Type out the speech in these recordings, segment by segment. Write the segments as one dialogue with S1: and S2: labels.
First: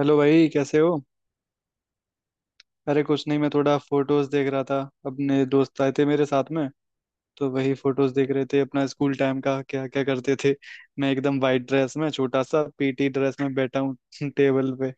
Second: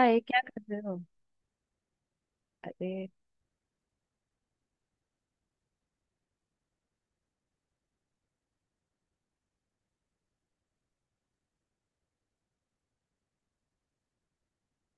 S1: Hello
S2: क्या
S1: भाई
S2: कर
S1: कैसे
S2: रहे
S1: हो।
S2: हो।
S1: अरे
S2: अरे।
S1: कुछ नहीं, मैं थोड़ा फोटोज देख रहा था। अपने दोस्त आए थे मेरे साथ में, तो वही फोटोज देख रहे थे, अपना स्कूल टाइम का क्या क्या करते थे। मैं एकदम वाइट ड्रेस में, छोटा सा पीटी ड्रेस में बैठा हूँ टेबल पे।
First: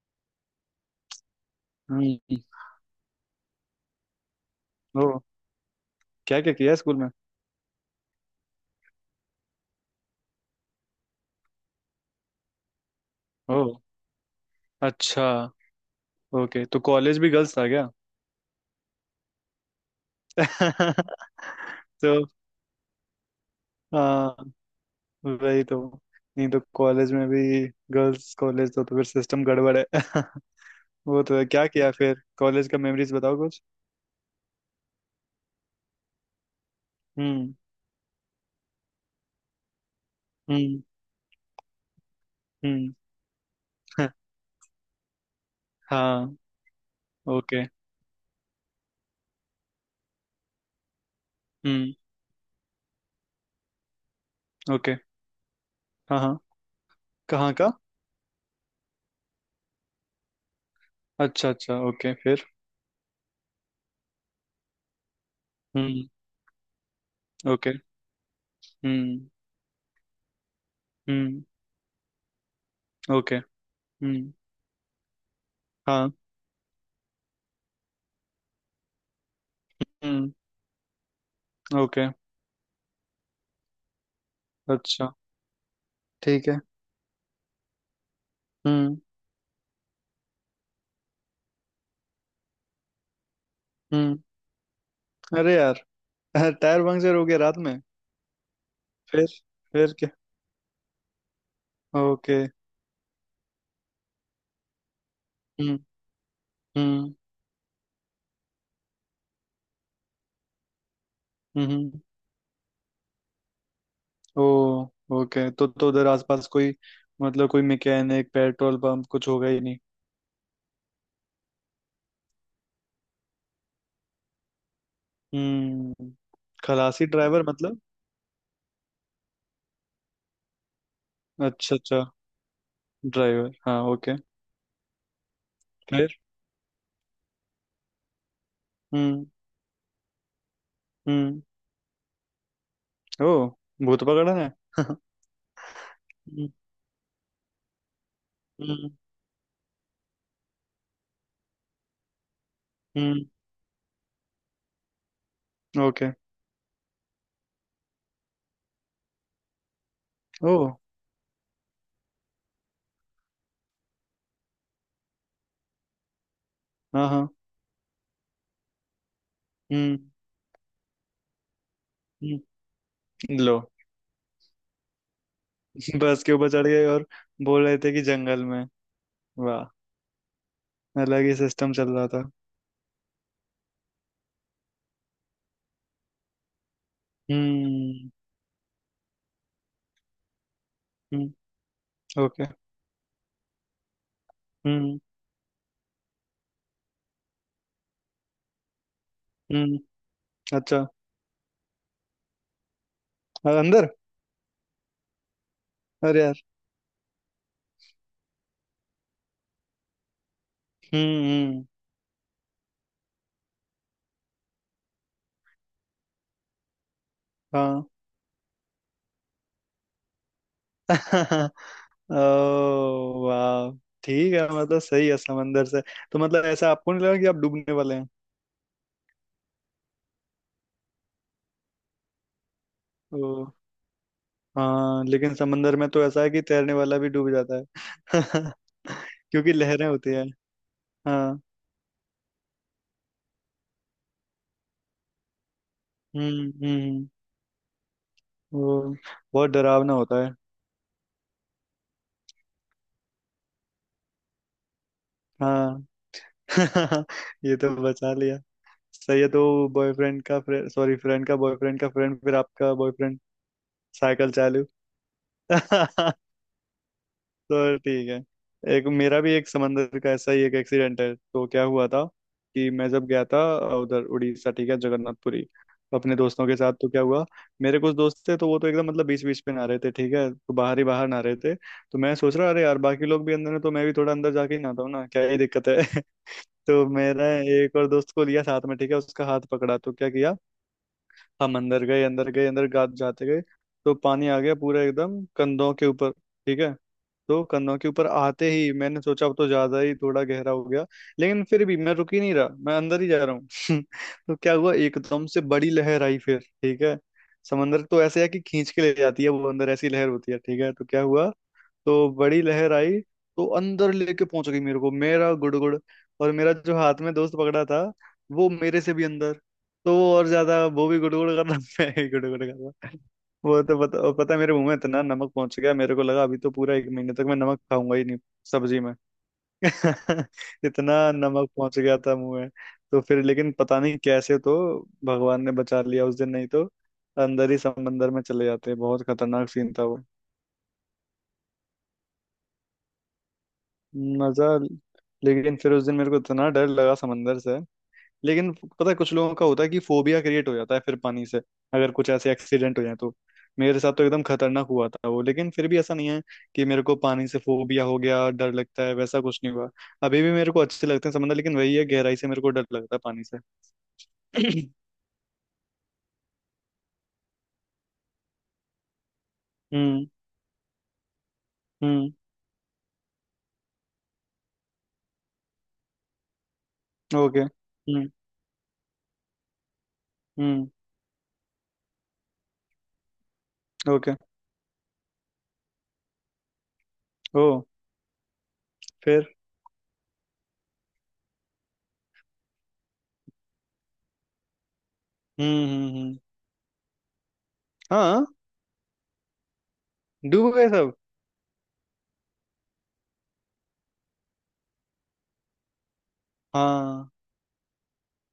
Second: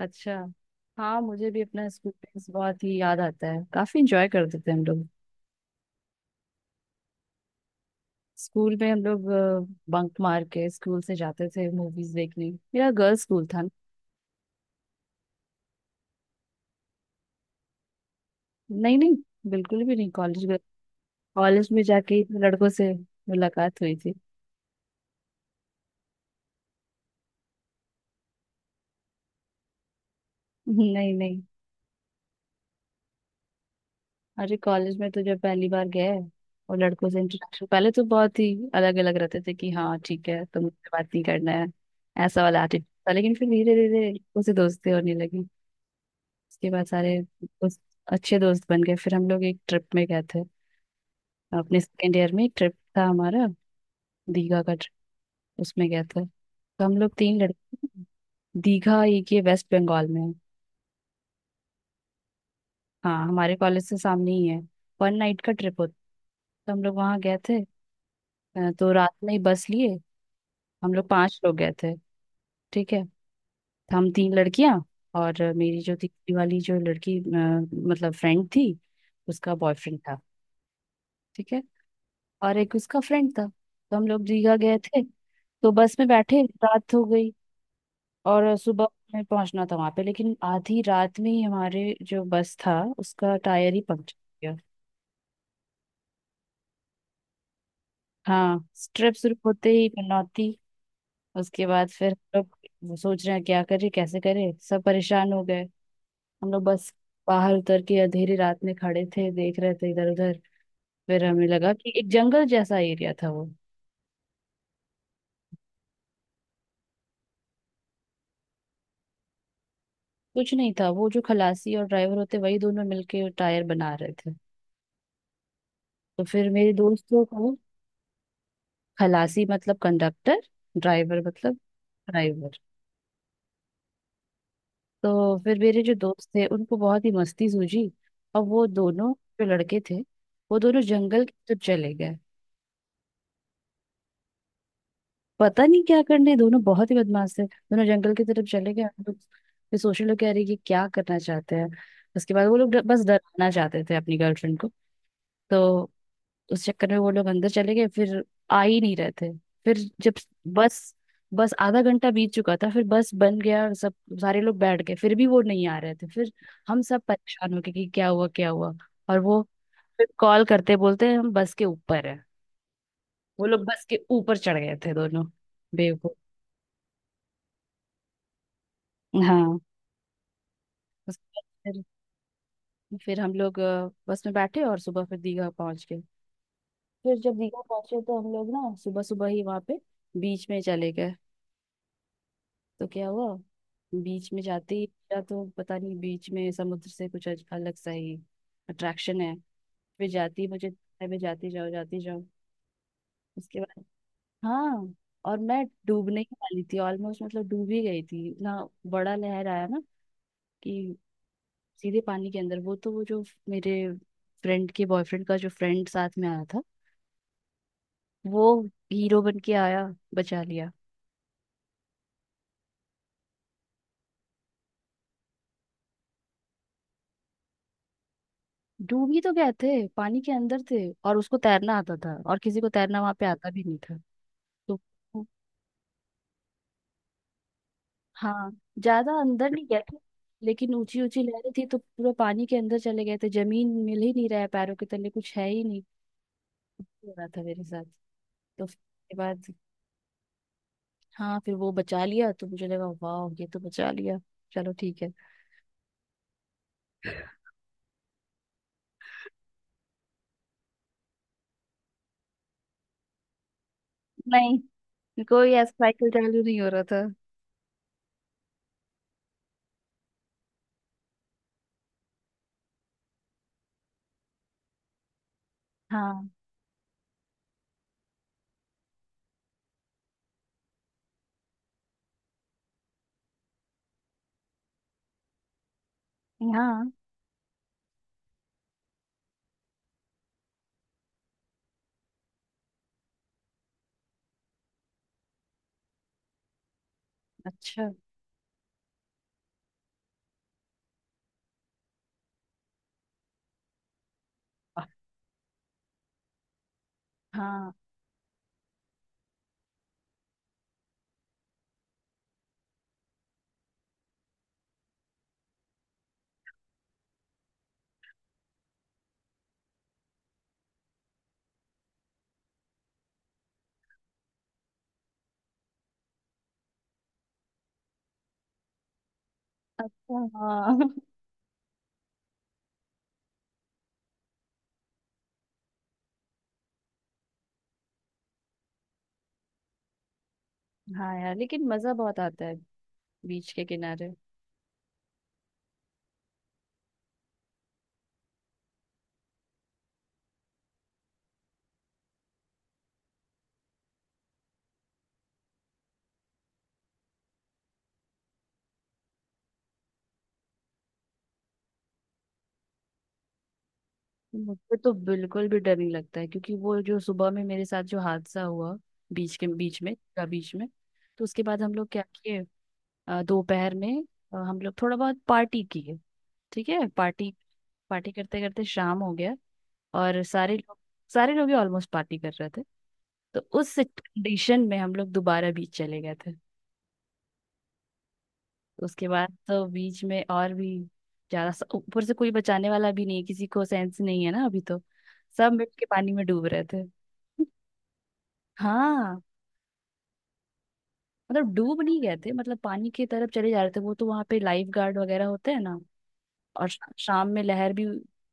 S2: अच्छा। हाँ, मुझे भी अपना स्कूल
S1: हम्म।
S2: फ्रेंड्स बहुत ही याद आता है। काफी इंजॉय करते थे हम
S1: ओ।
S2: लोग।
S1: क्या क्या किया स्कूल में?
S2: स्कूल में हम लोग बंक मार के स्कूल से जाते थे मूवीज देखने। मेरा गर्ल्स स्कूल
S1: ओ।
S2: था।
S1: अच्छा। ओके, तो कॉलेज भी गर्ल्स था क्या?
S2: नहीं, नहीं। बिल्कुल भी नहीं कॉलेज में। कॉलेज में जाके
S1: तो
S2: ही लड़कों से मुलाकात हुई थी।
S1: हाँ, वही तो। नहीं तो कॉलेज में भी गर्ल्स कॉलेज तो फिर सिस्टम गड़बड़ है।
S2: नहीं,
S1: वो तो
S2: नहीं।
S1: है। क्या किया फिर? कॉलेज का मेमोरीज बताओ कुछ।
S2: अरे, कॉलेज में तो जब पहली बार गए और लड़कों से
S1: हम्म।
S2: इंट्रोडक्शन पहले तो बहुत ही अलग अलग रहते थे, कि हाँ ठीक है तो
S1: हम्म।
S2: मुझसे बात नहीं करना है। ऐसा वाला
S1: हम्म।
S2: एटीट्यूड था, लेकिन फिर धीरे धीरे उसे दोस्ती होने लगी।
S1: हाँ।
S2: उसके बाद सारे
S1: ओके।
S2: उस अच्छे दोस्त बन गए। फिर हम लोग एक ट्रिप में गए थे। अपने
S1: हम्म।
S2: सेकेंड ईयर में एक ट्रिप था हमारा, दीघा का
S1: ओके।
S2: ट्रिप। उसमें गए
S1: हाँ
S2: थे
S1: हाँ।
S2: तो हम लोग तीन
S1: कहाँ का?
S2: लड़के थे। दीघा एक ये वेस्ट बंगाल में है।
S1: अच्छा अच्छा, ओके, फिर?
S2: हाँ, हमारे कॉलेज से सामने ही है। वन नाइट का ट्रिप होता,
S1: हम्म।
S2: तो हम लोग वहाँ गए थे।
S1: ओके।
S2: तो रात
S1: हम्म
S2: में ही बस लिए। हम लोग पांच
S1: हम्म।
S2: लोग गए थे। ठीक है।
S1: ओके।
S2: तो हम
S1: हम्म।
S2: तीन लड़कियां, और मेरी जो
S1: हाँ।
S2: तीसरी वाली जो लड़की मतलब फ्रेंड थी, उसका बॉयफ्रेंड था।
S1: हम्म।
S2: ठीक है।
S1: ओके।
S2: और एक उसका फ्रेंड था। तो हम लोग दीघा गए थे।
S1: अच्छा।
S2: तो बस में बैठे
S1: ठीक है।
S2: रात हो गई, और सुबह
S1: हम्म
S2: में पहुंचना था वहां पे। लेकिन आधी रात में ही हमारे जो बस था उसका टायर ही पंक्चर
S1: हम्म।
S2: हो गया।
S1: अरे यार। टायर पंक्चर हो गया रात में?
S2: हाँ, ट्रिप
S1: फिर?
S2: शुरू होते ही
S1: फिर क्या?
S2: पनौती। उसके बाद फिर
S1: ओके।
S2: हम लोग सोच रहे हैं क्या करें, कैसे करें, सब परेशान हो गए।
S1: हम्म
S2: हम लोग बस
S1: हम्म
S2: बाहर उतर के अंधेरी रात में खड़े थे, देख रहे थे इधर उधर। फिर हमें लगा
S1: हम्म।
S2: कि एक जंगल जैसा एरिया था वो।
S1: ओ। ओके, तो उधर आसपास कोई, मतलब कोई मैकेनिक पेट्रोल पंप कुछ होगा ही नहीं?
S2: कुछ नहीं था। वो जो खलासी और ड्राइवर होते वही दोनों मिलके टायर बना रहे थे।
S1: हम्म।
S2: तो फिर मेरे
S1: खलासी
S2: दोस्तों
S1: ड्राइवर
S2: को।
S1: मतलब?
S2: खलासी मतलब कंडक्टर। ड्राइवर मतलब
S1: अच्छा अच्छा।
S2: ड्राइवर।
S1: ड्राइवर हाँ, ओके।
S2: तो फिर मेरे जो
S1: फिर?
S2: दोस्त थे उनको बहुत ही मस्ती सूझी। और वो दोनों
S1: हम्म
S2: जो लड़के थे, वो दोनों जंगल की
S1: हम्म।
S2: तरफ चले गए।
S1: ओ। भूत पकड़न है।
S2: पता नहीं क्या करने,
S1: हम्म
S2: दोनों बहुत ही बदमाश थे। दोनों जंगल की तरफ चले गए।
S1: हम्म
S2: हम लोग फिर सोशल लोग कह रही कि क्या करना चाहते हैं। उसके बाद वो लोग बस
S1: हम्म।
S2: डराना चाहते थे अपनी गर्लफ्रेंड को। तो
S1: ओके।
S2: उस चक्कर में वो लोग अंदर चले गए। फिर आ ही नहीं रहे थे। फिर जब
S1: ओ।
S2: बस बस आधा घंटा बीत चुका था, फिर बस बन गया। और सब सारे लोग बैठ गए। फिर भी वो नहीं आ रहे थे। फिर हम सब
S1: हाँ हाँ।
S2: परेशान हो गए कि क्या हुआ, क्या हुआ। और वो
S1: हम्म
S2: फिर कॉल करते बोलते हैं हम बस के ऊपर है।
S1: हम्म।
S2: वो
S1: लो।
S2: लोग बस के ऊपर चढ़ गए थे दोनों बेवकूफ।
S1: बस के ऊपर चढ़ गए और बोल रहे थे कि जंगल में?
S2: हाँ।
S1: वाह,
S2: उसके
S1: अलग ही
S2: बाद
S1: सिस्टम
S2: फिर
S1: चल रहा था।
S2: फिर हम लोग बस में बैठे और सुबह फिर दीघा पहुंच गए। फिर जब दीघा पहुंचे
S1: हम्म
S2: तो हम लोग ना सुबह सुबह ही वहां पे बीच में चले गए।
S1: हम्म। ओके।
S2: तो क्या हुआ, बीच में जाते ही,
S1: हम्म
S2: या तो पता नहीं बीच में समुद्र से कुछ अलग सा ही अट्रैक्शन है।
S1: हम्म।
S2: फिर जाती ही मुझे,
S1: अच्छा।
S2: मैं जाती जाओ जाती जाओ।
S1: और
S2: उसके बाद,
S1: अंदर?
S2: हाँ, और मैं
S1: अरे
S2: डूबने ही
S1: यार।
S2: वाली थी। ऑलमोस्ट मतलब डूब ही गई थी। इतना बड़ा लहर आया ना, कि
S1: हम्म।
S2: सीधे पानी के अंदर। वो तो वो जो मेरे फ्रेंड के बॉयफ्रेंड का जो फ्रेंड साथ में आया था,
S1: हाँ।
S2: वो हीरो बन के आया, बचा लिया।
S1: ओ वाह। ठीक है, मतलब सही है। समंदर से तो मतलब ऐसा आपको नहीं लगा कि आप डूबने वाले हैं?
S2: डूब ही तो गए थे, पानी के अंदर थे। और उसको तैरना आता था, और किसी को तैरना वहां
S1: ओ।
S2: पे आता भी नहीं था। तो
S1: हाँ लेकिन समंदर में तो ऐसा है कि तैरने वाला भी डूब जाता है
S2: हाँ, ज्यादा अंदर
S1: क्योंकि
S2: नहीं गए
S1: लहरें
S2: थे,
S1: होती है।
S2: लेकिन ऊंची ऊंची
S1: हाँ।
S2: लहरें थी, तो पूरा पानी के अंदर चले गए थे। जमीन मिल ही नहीं रहा है पैरों के तले, कुछ है ही नहीं। ऐसे
S1: हम्म।
S2: हो रहा था मेरे साथ। तो फिर
S1: वो
S2: उसके बाद,
S1: बहुत डरावना होता है।
S2: हाँ, फिर वो बचा लिया तो मुझे लगा वाह ये तो बचा लिया, चलो ठीक है।
S1: हाँ। ये तो बचा लिया। सही है, तो बॉयफ्रेंड का, सॉरी, फ्रेंड का बॉयफ्रेंड का फ्रेंड, फिर आपका बॉयफ्रेंड, साइकिल चालू।
S2: नहीं, कोई ऐसा साइकिल चालू नहीं हो रहा था।
S1: तो ठीक है। एक मेरा भी एक समंदर का ऐसा ही एक एक्सीडेंट है, तो क्या हुआ था कि मैं जब गया था उधर उड़ीसा, ठीक है, जगन्नाथपुरी, अपने
S2: हाँ।
S1: दोस्तों के साथ, तो क्या हुआ, मेरे कुछ दोस्त थे तो वो तो एकदम मतलब बीच बीच पे नहा रहे थे, ठीक है, तो बाहर ही बाहर नहा रहे थे। तो मैं सोच रहा, अरे यार बाकी लोग भी अंदर है तो मैं भी थोड़ा अंदर जाके ही नहाता हूँ ना, क्या ही दिक्कत है। तो
S2: यहाँ।
S1: मेरा एक और दोस्त को लिया साथ में, ठीक है, उसका हाथ पकड़ा, तो क्या किया, हम अंदर गए, अंदर गए, जाते गए। तो पानी आ गया पूरा एकदम कंधों के ऊपर, ठीक है, तो कन्नौज के
S2: अच्छा।
S1: ऊपर आते ही मैंने सोचा अब तो ज्यादा ही थोड़ा गहरा हो गया, लेकिन फिर भी मैं रुक ही नहीं रहा, मैं अंदर ही जा रहा हूँ। तो क्या हुआ, एकदम से बड़ी लहर आई, फिर ठीक है,
S2: हाँ।
S1: समंदर तो ऐसे है कि खींच के ले जाती है वो अंदर, ऐसी लहर होती है, ठीक है, तो क्या हुआ, तो बड़ी लहर आई तो अंदर लेके पहुंच गई मेरे को, मेरा गुड़ गुड़। और मेरा जो हाथ में दोस्त पकड़ा था वो मेरे से भी अंदर, तो वो और ज्यादा, वो भी गुड़ गुड़ कर रहा मैं भी गुड़ गुड़ कर रहा। वो तो पता, और पता है मेरे मुंह में इतना नमक पहुंच गया, मेरे को लगा अभी तो पूरा एक महीने तक मैं नमक खाऊंगा ही नहीं सब्जी में।
S2: अच्छा। हाँ।
S1: इतना नमक पहुंच गया था मुंह में। तो फिर लेकिन पता नहीं कैसे तो भगवान ने बचा लिया उस दिन, नहीं तो अंदर ही समंदर में चले जाते, बहुत खतरनाक सीन था वो।
S2: हाँ यार, लेकिन मजा बहुत आता है बीच के किनारे।
S1: मजा लेकिन फिर उस दिन मेरे को इतना डर लगा समंदर से। लेकिन पता है, कुछ लोगों का होता है कि फोबिया क्रिएट हो जाता है फिर पानी से, अगर कुछ ऐसे एक्सीडेंट हो जाए तो। मेरे साथ तो एकदम खतरनाक हुआ था वो, लेकिन फिर भी ऐसा नहीं है कि मेरे को पानी से फोबिया हो गया, डर लगता है, वैसा कुछ नहीं हुआ। अभी भी मेरे को अच्छे लगते हैं समंदर, लेकिन वही है, गहराई से मेरे को डर लगता है पानी से।
S2: मुझे तो बिल्कुल भी डर नहीं लगता है, क्योंकि वो जो सुबह में मेरे साथ जो हादसा हुआ बीच के बीच में
S1: हम्म
S2: का बीच में। तो उसके बाद हम लोग क्या
S1: हम्म।
S2: किए, दोपहर में हम लोग थोड़ा बहुत पार्टी किए। ठीक है, पार्टी।
S1: ओके।
S2: पार्टी करते करते शाम हो गया। और
S1: हम्म।
S2: सारे लोग ही ऑलमोस्ट पार्टी कर रहे थे। तो उस
S1: ओके।
S2: कंडीशन में हम लोग दोबारा बीच चले गए थे।
S1: ओ।
S2: तो उसके
S1: फिर?
S2: बाद तो बीच में और भी ज्यादा ऊपर से कोई बचाने वाला भी नहीं है, किसी को सेंस नहीं है ना अभी तो। सब मिल के पानी
S1: हम्म।
S2: में डूब रहे थे।
S1: हाँ,
S2: हाँ,
S1: डूब गए सब।
S2: मतलब डूब नहीं गए थे, मतलब पानी की तरफ चले जा रहे थे। वो तो वहां पे लाइफ गार्ड वगैरह होते हैं ना। और
S1: हाँ
S2: शाम में लहर भी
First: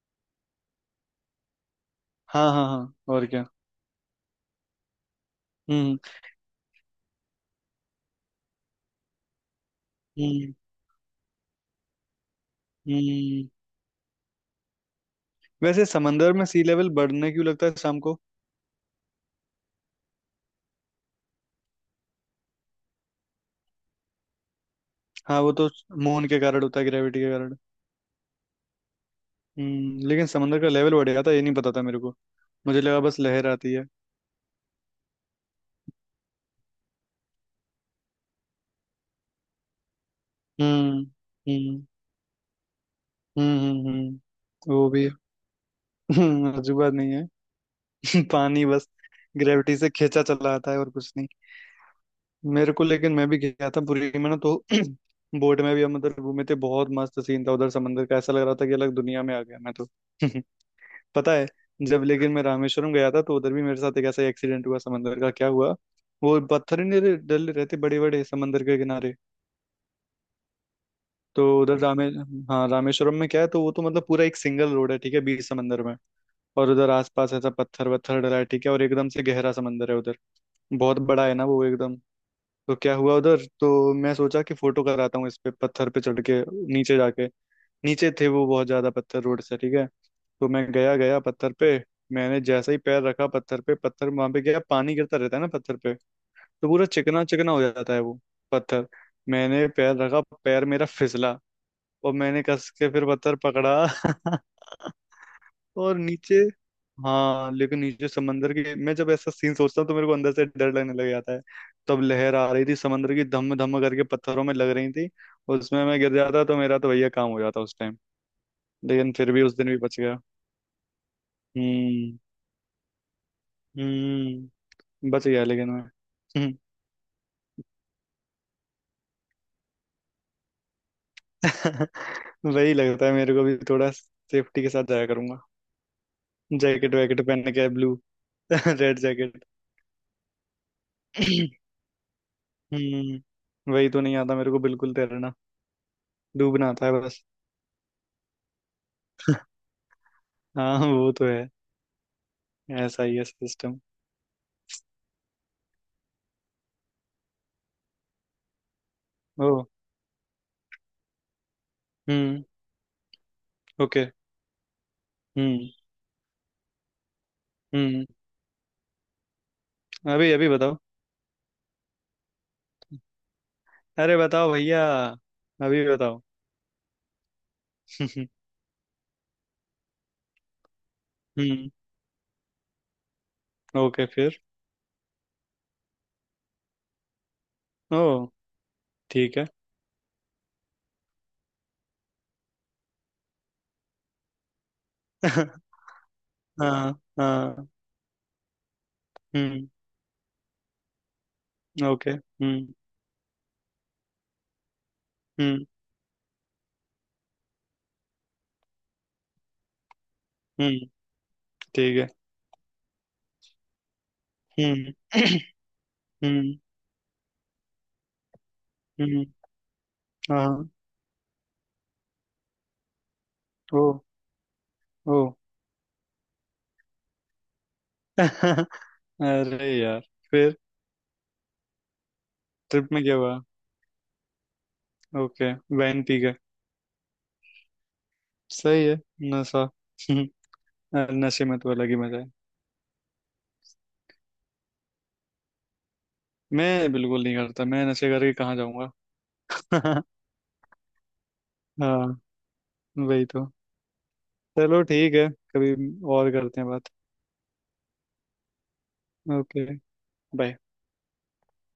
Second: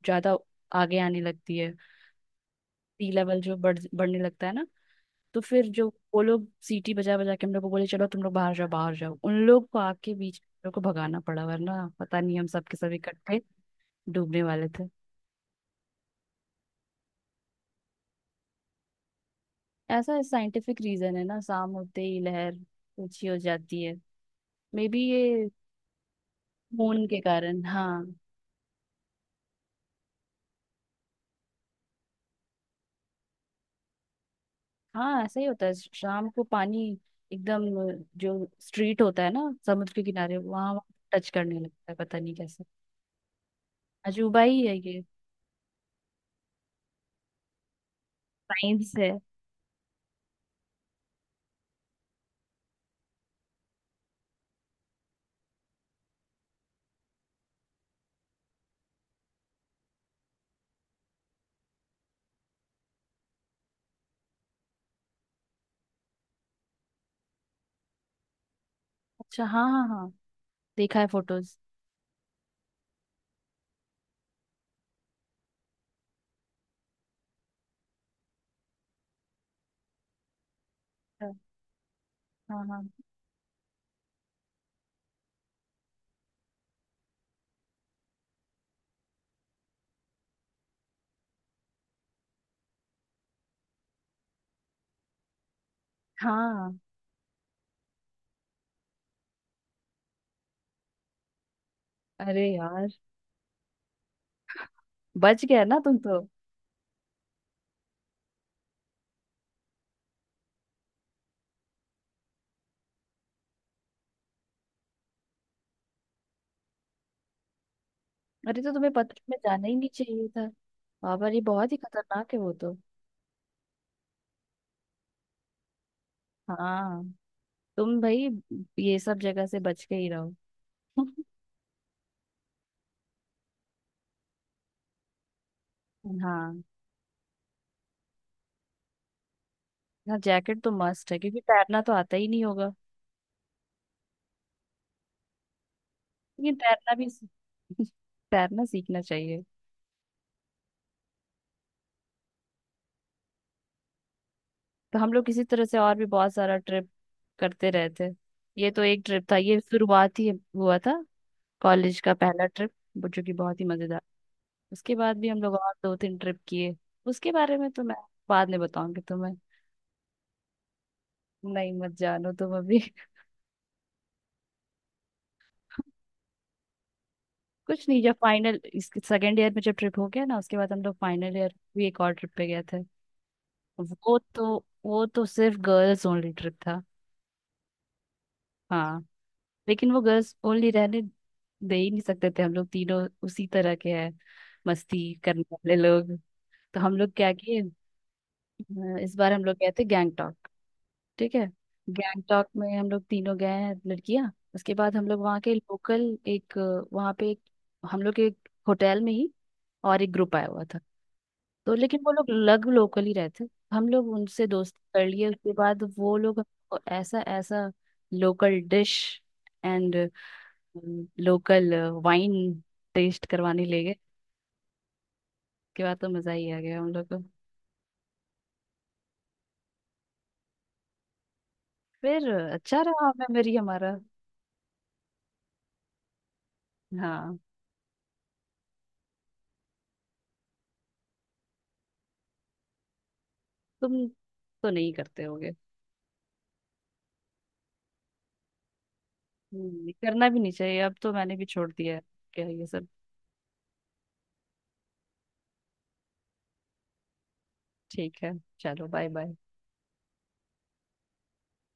S2: ज्यादा आगे आने लगती है।
S1: हाँ हाँ। हाँ,
S2: सी
S1: और
S2: लेवल
S1: क्या?
S2: जो बढ़ने लगता है ना। तो फिर जो
S1: हम्म
S2: वो लोग सीटी बजा बजा के हम लोग को बोले चलो तुम लोग बाहर जाओ, बाहर जाओ। उन लोग को आग के बीच
S1: हम्म
S2: हम लोग को भगाना पड़ा, वरना पता नहीं हम सब के सब इकट्ठे
S1: हम्म।
S2: डूबने वाले थे।
S1: वैसे समंदर में सी लेवल बढ़ने क्यों लगता है शाम को?
S2: ऐसा साइंटिफिक रीजन है ना, शाम होते ही लहर ऊंची हो जाती है। मे बी
S1: हाँ,
S2: ये
S1: वो तो मून के कारण होता है,
S2: खून के
S1: ग्रेविटी के कारण।
S2: कारण, हाँ।
S1: हम्म, लेकिन समंदर का लेवल बढ़ गया था ये नहीं पता था मेरे को, मुझे लगा बस लहर आती है।
S2: हाँ, ऐसा ही होता है शाम को। पानी एकदम जो स्ट्रीट होता है ना समुद्र के किनारे, वहां
S1: हम्म
S2: टच करने
S1: हम्म
S2: लगता है पता नहीं कैसे।
S1: हम्म हम्म हम्म,
S2: अजूबा ही है
S1: वो
S2: ये।
S1: भी है। अजूबा नहीं है। पानी बस
S2: साइंस है।
S1: ग्रेविटी से खींचा चला आता है और कुछ नहीं। मेरे को, लेकिन मैं भी गया था पुरी में ना। तो बोट में भी हम उधर घूमे थे, बहुत मस्त सीन था उधर समंदर का, ऐसा लग रहा था कि अलग दुनिया में आ गया मैं तो। पता है, जब लेकिन मैं रामेश्वरम गया था तो उधर भी मेरे साथ एक ऐसा एक्सीडेंट हुआ समंदर का। क्या हुआ, वो पत्थर ही नहीं रहे- डले रहते बड़े बड़े समंदर के किनारे।
S2: अच्छा। हाँ, हाँ, हाँ। देखा है
S1: तो
S2: फोटोज।
S1: उधर रामे हाँ, रामेश्वरम में क्या है, तो वो तो मतलब पूरा एक सिंगल रोड है, ठीक है, बीच समंदर में। और उधर आसपास ऐसा पत्थर वत्थर डला है, ठीक है, और एकदम से गहरा समंदर है उधर, बहुत बड़ा
S2: हाँ,
S1: है ना वो एकदम। तो
S2: हाँ,
S1: क्या हुआ उधर, तो मैं सोचा कि फोटो कराता हूँ इस पे पत्थर पे चढ़ के नीचे जाके। नीचे थे वो बहुत ज्यादा पत्थर रोड से, ठीक है, तो मैं गया गया पत्थर पे। मैंने जैसा ही पैर रखा पत्थर पे, पत्थर वहां पे गया, पानी गिरता रहता है ना पत्थर पे, तो
S2: हाँ।
S1: पूरा चिकना चिकना हो जाता है वो पत्थर। मैंने पैर रखा, पैर मेरा फिसला, और मैंने
S2: अरे
S1: कस
S2: यार,
S1: के फिर पत्थर पकड़ा।
S2: बच गया ना तुम
S1: और
S2: तो।
S1: नीचे, हाँ लेकिन नीचे समंदर की, मैं जब ऐसा सीन सोचता हूँ तो मेरे को अंदर से डर लगने लग जाता है। तब लहर आ रही थी समंदर की, धम धम करके पत्थरों में लग रही थी, उसमें मैं गिर जाता तो मेरा तो भैया काम हो जाता उस टाइम।
S2: अरे, तो तुम्हें
S1: लेकिन
S2: पता
S1: फिर
S2: में
S1: भी उस
S2: जाना
S1: दिन
S2: ही
S1: भी
S2: नहीं
S1: बच गया।
S2: चाहिए था। बाबा, ये बहुत ही
S1: हम्म
S2: खतरनाक है वो तो।
S1: हम्म। बच गया लेकिन मैं। हम्म।
S2: हाँ, तुम भाई ये सब जगह से बच के ही रहो।
S1: वही लगता है मेरे को भी, थोड़ा सेफ्टी के साथ जाया करूंगा।
S2: हाँ।
S1: जैकेट वैकेट पहन के, ब्लू रेड जैकेट।
S2: ना, जैकेट तो मस्ट है, क्योंकि तैरना तो आता ही नहीं होगा।
S1: हम्म, वही तो नहीं आता मेरे को बिल्कुल तैरना।
S2: लेकिन
S1: डूबना आता है
S2: तैरना भी,
S1: बस।
S2: तैरना सीखना चाहिए।
S1: हाँ वो तो है, ऐसा ही है सिस्टम।
S2: तो हम लोग किसी तरह से और भी बहुत सारा ट्रिप करते रहे थे। ये तो एक ट्रिप था,
S1: ओ।
S2: ये शुरुआत ही हुआ था, कॉलेज का
S1: हम्म।
S2: पहला ट्रिप, जो कि बहुत ही मजेदार।
S1: ओके।
S2: उसके बाद भी हम लोग
S1: हम्म
S2: और दो तीन ट्रिप किए। उसके बारे में तो मैं
S1: हम्म।
S2: बाद में बताऊंगी तुम्हें।
S1: अभी अभी बताओ।
S2: नहीं, मत जानो तुम अभी।
S1: अरे बताओ भैया, अभी बताओ।
S2: कुछ नहीं, जब फाइनल इसके सेकेंड ईयर में जब ट्रिप हो गया ना, उसके बाद हम लोग फाइनल ईयर
S1: हम्म।
S2: भी एक और ट्रिप पे गए थे।
S1: ओके,
S2: वो
S1: फिर?
S2: तो वो तो सिर्फ गर्ल्स ओनली ट्रिप था।
S1: ओ।
S2: हाँ।
S1: ठीक है।
S2: लेकिन वो गर्ल्स ओनली रहने दे ही नहीं सकते थे, हम लोग तीनों उसी तरह के हैं, मस्ती करने वाले लोग। तो हम
S1: हाँ।
S2: लोग क्या किए,
S1: हाँ।
S2: इस बार हम लोग
S1: हम्म।
S2: गए थे गैंगटॉक। ठीक है।
S1: ओके।
S2: गैंगटॉक में हम लोग तीनों गए हैं लड़कियां। उसके बाद हम लोग वहाँ के
S1: हम्म
S2: लोकल एक वहाँ पे एक हम लोग के होटल में ही और एक ग्रुप आया हुआ था।
S1: हम्म।
S2: तो
S1: ठीक
S2: लेकिन
S1: है।
S2: वो लोग लग लोकल ही रहते। हम लोग उनसे दोस्ती
S1: हम्म
S2: कर लिए। उसके बाद वो लोग
S1: हम्म
S2: हमको ऐसा ऐसा लोकल डिश
S1: हम्म।
S2: एंड
S1: हाँ।
S2: लोकल वाइन टेस्ट करवाने
S1: ओ।
S2: ले गए।
S1: ओ।
S2: उसके बाद तो मजा ही आ गया हम लोग को।
S1: अरे यार। फिर?
S2: फिर अच्छा
S1: ट्रिप में
S2: रहा
S1: क्या हुआ?
S2: मेमोरी हमारा।
S1: ओके, वैन पी गए।
S2: हाँ,
S1: सही है, नशा। नशे में तो अलग ही मजा है।
S2: तुम तो नहीं करते हो?
S1: मैं बिल्कुल नहीं करता, मैं नशे करके कहाँ जाऊंगा?
S2: करना भी नहीं चाहिए, अब तो मैंने भी छोड़ दिया है
S1: हाँ,
S2: क्या ये सब।
S1: वही तो। चलो ठीक है, कभी और करते हैं बात।
S2: ठीक है, चलो बाय बाय।
S1: ओके। बाय।